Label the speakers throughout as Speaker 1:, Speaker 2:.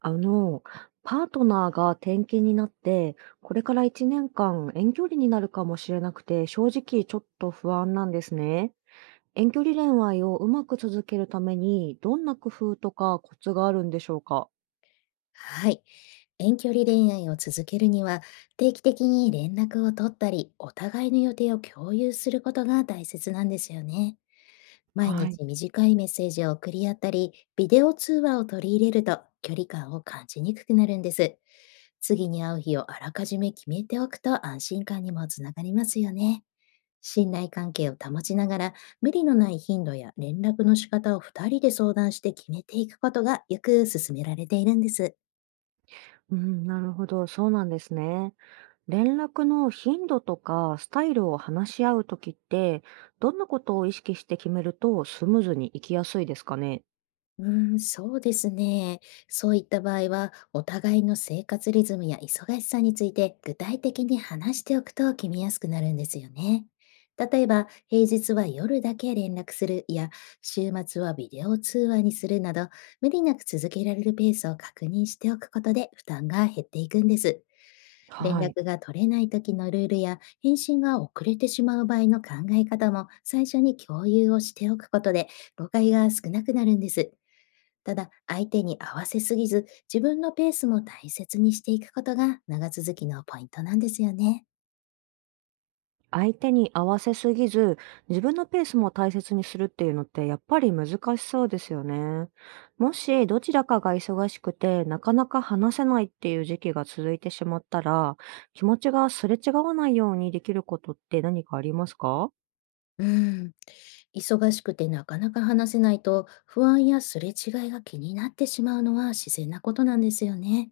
Speaker 1: あの、パートナーが転勤になって、これから1年間遠距離になるかもしれなくて、正直ちょっと不安なんですね。遠距離恋愛をうまく続けるために、どんな工夫とかコツがあるんでしょうか？
Speaker 2: はい。遠距離恋愛を続けるには、定期的に連絡を取ったり、お互いの予定を共有することが大切なんですよね。毎
Speaker 1: はい。
Speaker 2: 日短いメッセージを送り合ったり、ビデオ通話を取り入れると距離感を感じにくくなるんです。次に会う日をあらかじめ決めておくと安心感にもつながりますよね。信頼関係を保ちながら、無理のない頻度や連絡の仕方を2人で相談して決めていくことがよく勧められているんです。
Speaker 1: うん、なるほど。そうなんですね。連絡の頻度とかスタイルを話し合うときって、どんなことを意識して決めるとスムーズにいきやすいですかね？
Speaker 2: うーん、そうですね。そういった場合は、お互いの生活リズムや忙しさについて具体的に話しておくと決めやすくなるんですよね。例えば、平日は夜だけ連絡するや、週末はビデオ通話にするなど、無理なく続けられるペースを確認しておくことで負担が減っていくんです。連
Speaker 1: はい。
Speaker 2: 絡が取れない時のルールや返信が遅れてしまう場合の考え方も最初に共有をしておくことで、誤解が少なくなるんです。ただ、相手に合わせすぎず、自分のペースも大切にしていくことが長続きのポイントなんですよね。
Speaker 1: 相手に合わせすぎず、自分のペースも大切にするっていうのってやっぱり難しそうですよね。もしどちらかが忙しくてなかなか話せないっていう時期が続いてしまったら、気持ちがすれ違わないようにできることって何かありますか？
Speaker 2: うん。忙しくてなかなか話せないと、不安やすれ違いが気になってしまうのは自然なことなんですよね。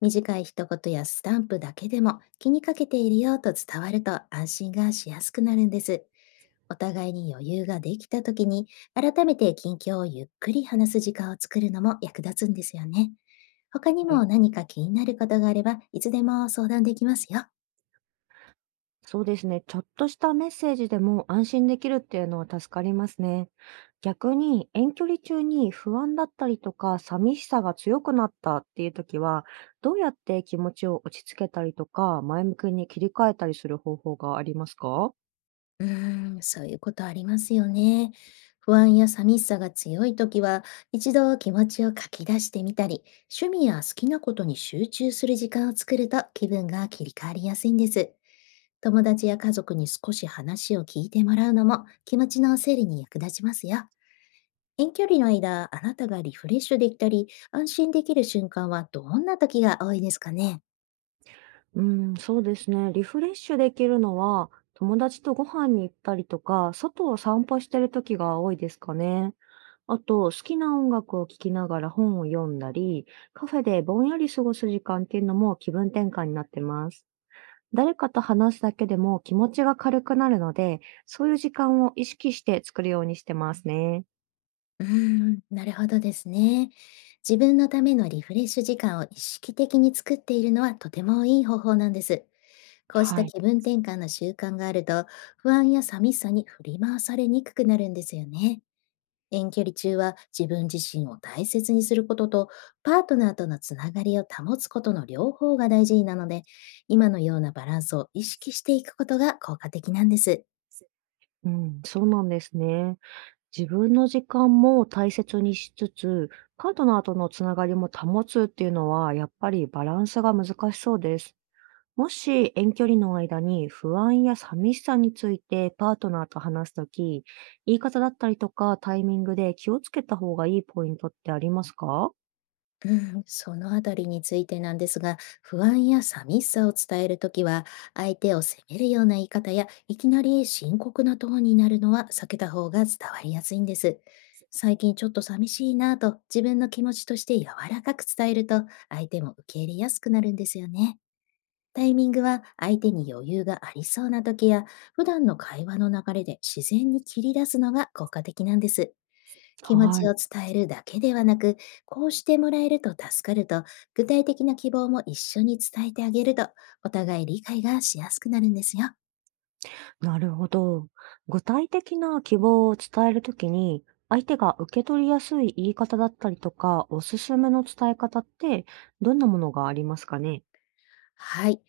Speaker 2: 短い一言やスタンプだけでも気にかけているよと伝わると安心がしやすくなるんです。お互いに余裕ができた時に、改めて近況をゆっくり話す時間を作るのも役立つんですよね。他にも
Speaker 1: は、
Speaker 2: 何か気になることがあればいつでも相談できますよ。
Speaker 1: そうですね。ちょっとしたメッセージでも安心できるっていうのは助かりますね。逆に遠距離中に不安だったりとか寂しさが強くなったっていう時は、どうやって気持ちを落ち着けたりとか、前向きに切り替えたりする方法がありますか？
Speaker 2: うーん、そういうことありますよね。不安や寂しさが強いときは、一度気持ちを書き出してみたり、趣味や好きなことに集中する時間を作ると気分が切り替わりやすいんです。友達や家族に少し話を聞いてもらうのも気持ちの整理に役立ちますよ。遠距離の間、あなたがリフレッシュできたり、安心できる瞬間はどんな時が多いですかね？
Speaker 1: うん、そうですね。リフレッシュできるのは、友達とご飯に行ったりとか、外を散歩してる時が多いですかね。あと、好きな音楽を聴きながら本を読んだり、カフェでぼんやり過ごす時間っていうのも気分転換になってます。誰かと話すだけでも気持ちが軽くなるので、そういう時間を意識して作るようにしてますね。
Speaker 2: うーん、なるほどですね。自分のためのリフレッシュ時間を意識的に作っているのはとてもいい方法なんです。こうした
Speaker 1: はい。
Speaker 2: 気分転換の習慣があると、不安や寂しさに振り回されにくくなるんですよね。遠距離中は自分自身を大切にすることと、パートナーとのつながりを保つことの両方が大事なので、今のようなバランスを意識していくことが効果的なんです。
Speaker 1: うん、そうなんですね。自分の時間も大切にしつつ、パートナーとのつながりも保つっていうのは、やっぱりバランスが難しそうです。もし遠距離の間に不安や寂しさについてパートナーと話すとき、言い方だったりとかタイミングで気をつけた方がいいポイントってありますか？
Speaker 2: うん、そのあたりについてなんですが、不安や寂しさを伝えるときは、相手を責めるような言い方や、いきなり深刻なトーンになるのは避けた方が伝わりやすいんです。最近ちょっと寂しいなぁと自分の気持ちとして柔らかく伝えると、相手も受け入れやすくなるんですよね。タイミングは相手に余裕がありそうな時や、普段の会話の流れで自然に切り出すのが効果的なんです。気持
Speaker 1: は
Speaker 2: ち
Speaker 1: い。
Speaker 2: を伝えるだけではなく、こうしてもらえると助かると、具体的な希望も一緒に伝えてあげると、お互い理解がしやすくなるんですよ。
Speaker 1: なるほど。具体的な希望を伝えるときに、相手が受け取りやすい言い方だったりとか、おすすめの伝え方ってどんなものがありますかね？
Speaker 2: はい。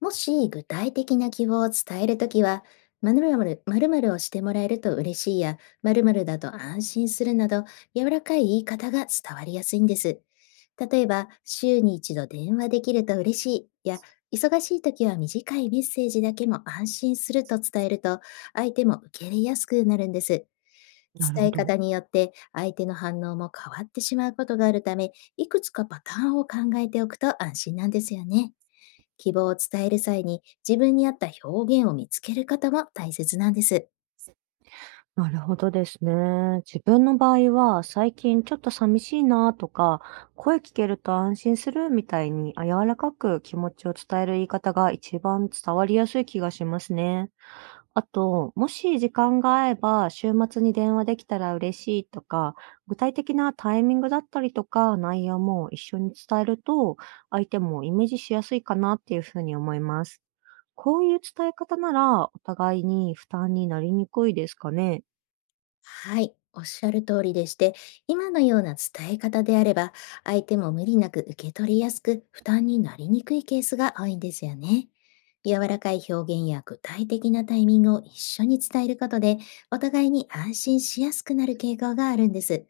Speaker 2: もし具体的な希望を伝えるときは、〇〇〇〇をしてもらえると嬉しいや、〇〇だと安心するなど、柔らかい言い方が伝わりやすいんです。例えば、週に一度電話できると嬉しいや、忙しいときは短いメッセージだけも安心すると伝えると、相手も受け入れやすくなるんです。
Speaker 1: なるほ
Speaker 2: 伝え
Speaker 1: ど。
Speaker 2: 方によって相手の反応も変わってしまうことがあるため、いくつかパターンを考えておくと安心なんですよね。希望を伝える際に、自分に合った表現を見つける方も大切なんです。
Speaker 1: なるほどですね。自分の場合は、最近ちょっと寂しいなとか、声聞けると安心するみたいに、あ、柔らかく気持ちを伝える言い方が一番伝わりやすい気がしますね。あと、もし時間が合えば、週末に電話できたら嬉しいとか、具体的なタイミングだったりとか、内容も一緒に伝えると、相手もイメージしやすいかなっていうふうに思います。こういう伝え方なら、お互いに負担になりにくいですかね。
Speaker 2: はい、おっしゃる通りでして、今のような伝え方であれば、相手も無理なく受け取りやすく、負担になりにくいケースが多いんですよね。柔らかい表現や具体的なタイミングを一緒に伝えることで、お互いに安心しやすくなる傾向があるんです。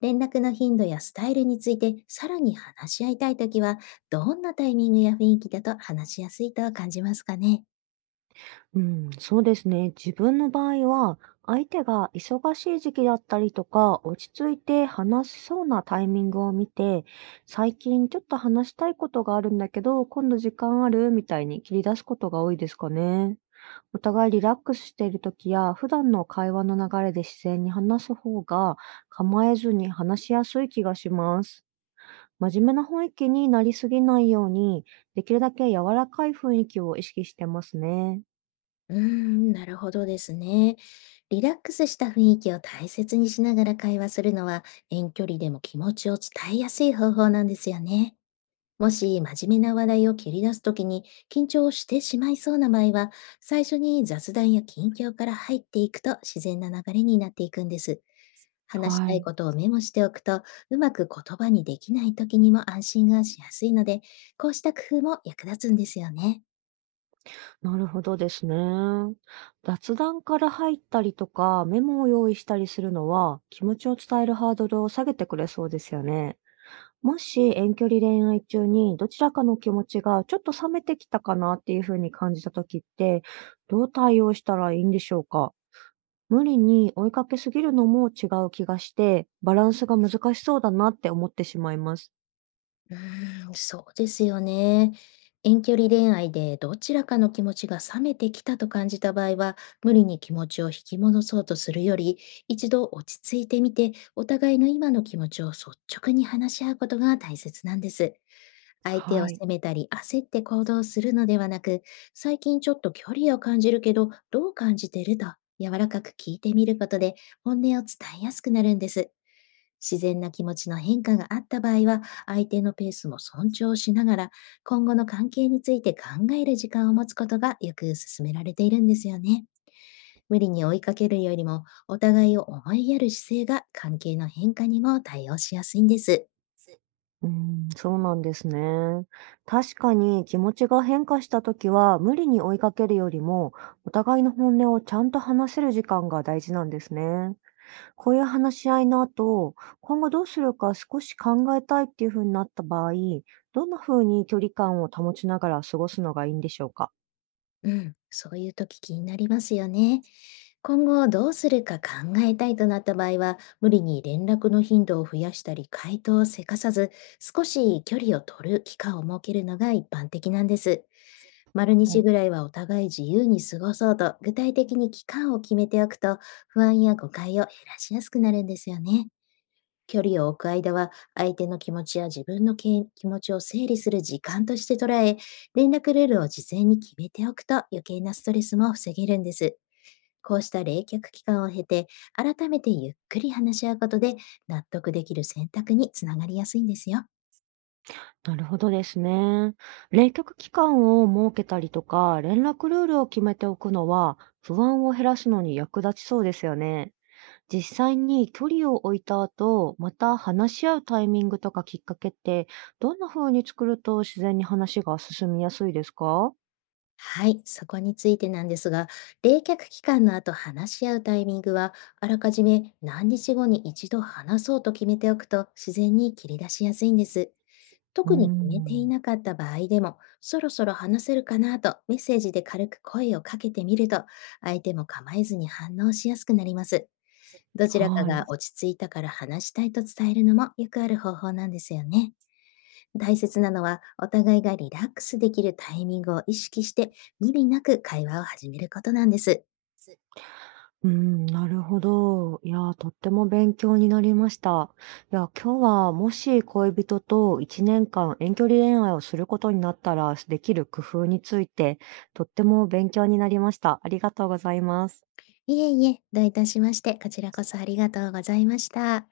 Speaker 2: 連絡の頻度やスタイルについてさらに話し合いたいときは、どんなタイミングや雰囲気だと話しやすいと感じますかね？
Speaker 1: うん、そうですね。自分の場合は、相手が忙しい時期だったりとか、落ち着いて話しそうなタイミングを見て、最近ちょっと話したいことがあるんだけど、今度時間あるみたいに切り出すことが多いですかね。お互いリラックスしている時や、普段の会話の流れで自然に話す方が、構えずに話しやすい気がします。真面目な雰囲気になりすぎないように、できるだけ柔らかい雰囲気を意識してますね。
Speaker 2: うーん、なるほどですね。リラックスした雰囲気を大切にしながら会話するのは、遠距離でも気持ちを伝えやすい方法なんですよね。もし真面目な話題を切り出すときに緊張をしてしまいそうな場合は、最初に雑談や近況から入っていくと自然な流れになっていくんです。話し
Speaker 1: は
Speaker 2: たい
Speaker 1: い。
Speaker 2: ことをメモしておくと、うまく言葉にできないときにも安心がしやすいので、こうした工夫も役立つんですよね。
Speaker 1: なるほどですね。雑談から入ったりとか、メモを用意したりするのは、気持ちを伝えるハードルを下げてくれそうですよね。もし遠距離恋愛中にどちらかの気持ちがちょっと冷めてきたかなっていうふうに感じた時って、どう対応したらいいんでしょうか？無理に追いかけすぎるのも違う気がして、バランスが難しそうだなって思ってしまいます。
Speaker 2: うーん、そうですよね。遠距離恋愛でどちらかの気持ちが冷めてきたと感じた場合は、無理に気持ちを引き戻そうとするより、一度落ち着いてみて、お互いの今の気持ちを率直に話し合うことが大切なんです。相手
Speaker 1: は
Speaker 2: を
Speaker 1: い。
Speaker 2: 責めたり焦って行動するのではなく、最近ちょっと距離を感じるけど、どう感じてると柔らかく聞いてみることで、本音を伝えやすくなるんです。自然な気持ちの変化があった場合は、相手のペースも尊重しながら、今後の関係について考える時間を持つことがよく勧められているんですよね。無理に追いかけるよりも、お互いを思いやる姿勢が関係の変化にも対応しやすいんです。
Speaker 1: す。うん、そうなんですね。確かに気持ちが変化した時は、無理に追いかけるよりも、お互いの本音をちゃんと話せる時間が大事なんですね。こういう話し合いの後、今後どうするか少し考えたいっていう風になった場合、どんな風に距離感を保ちながら過ごすのがいいんでしょうか？
Speaker 2: うん、そういう時気になりますよね。今後どうするか考えたいとなった場合は、無理に連絡の頻度を増やしたり、回答をせかさず、少し距離を取る期間を設けるのが一般的なんです。
Speaker 1: は
Speaker 2: 丸日
Speaker 1: い。
Speaker 2: ぐらいはお互い自由に過ごそうと具体的に期間を決めておくと、不安や誤解を減らしやすくなるんですよね。距離を置く間は相手の気持ちや自分の気持ちを整理する時間として捉え、連絡ルールを事前に決めておくと余計なストレスも防げるんです。こうした冷却期間を経て、改めてゆっくり話し合うことで、納得できる選択につながりやすいんですよ。
Speaker 1: なるほどですね。冷却期間を設けたりとか、連絡ルールを決めておくのは、不安を減らすのに役立ちそうですよね。実際に距離を置いた後、また話し合うタイミングとかきっかけって、どんな風に作ると自然に話が進みやすいですか？
Speaker 2: はい、そこについてなんですが、冷却期間の後話し合うタイミングは、あらかじめ何日後に一度話そうと決めておくと自然に切り出しやすいんです。
Speaker 1: うー
Speaker 2: 特に決めてい
Speaker 1: ん、
Speaker 2: なかった場合でも、そろそろ話せるかなとメッセージで軽く声をかけてみると、相手も構えずに反応しやすくなります。どちらか
Speaker 1: は
Speaker 2: が
Speaker 1: い。
Speaker 2: 落ち着いたから話したいと伝えるのもよくある方法なんですよね。大切なのは、お互いがリラックスできるタイミングを意識して、無理なく会話を始めることなんです。
Speaker 1: うん、なるほど。いやー、とっても勉強になりました。いや、今日はもし恋人と1年間遠距離恋愛をすることになったらできる工夫について、とっても勉強になりました。ありがとうございます。
Speaker 2: いえいえ、どういたしまして、こちらこそありがとうございました。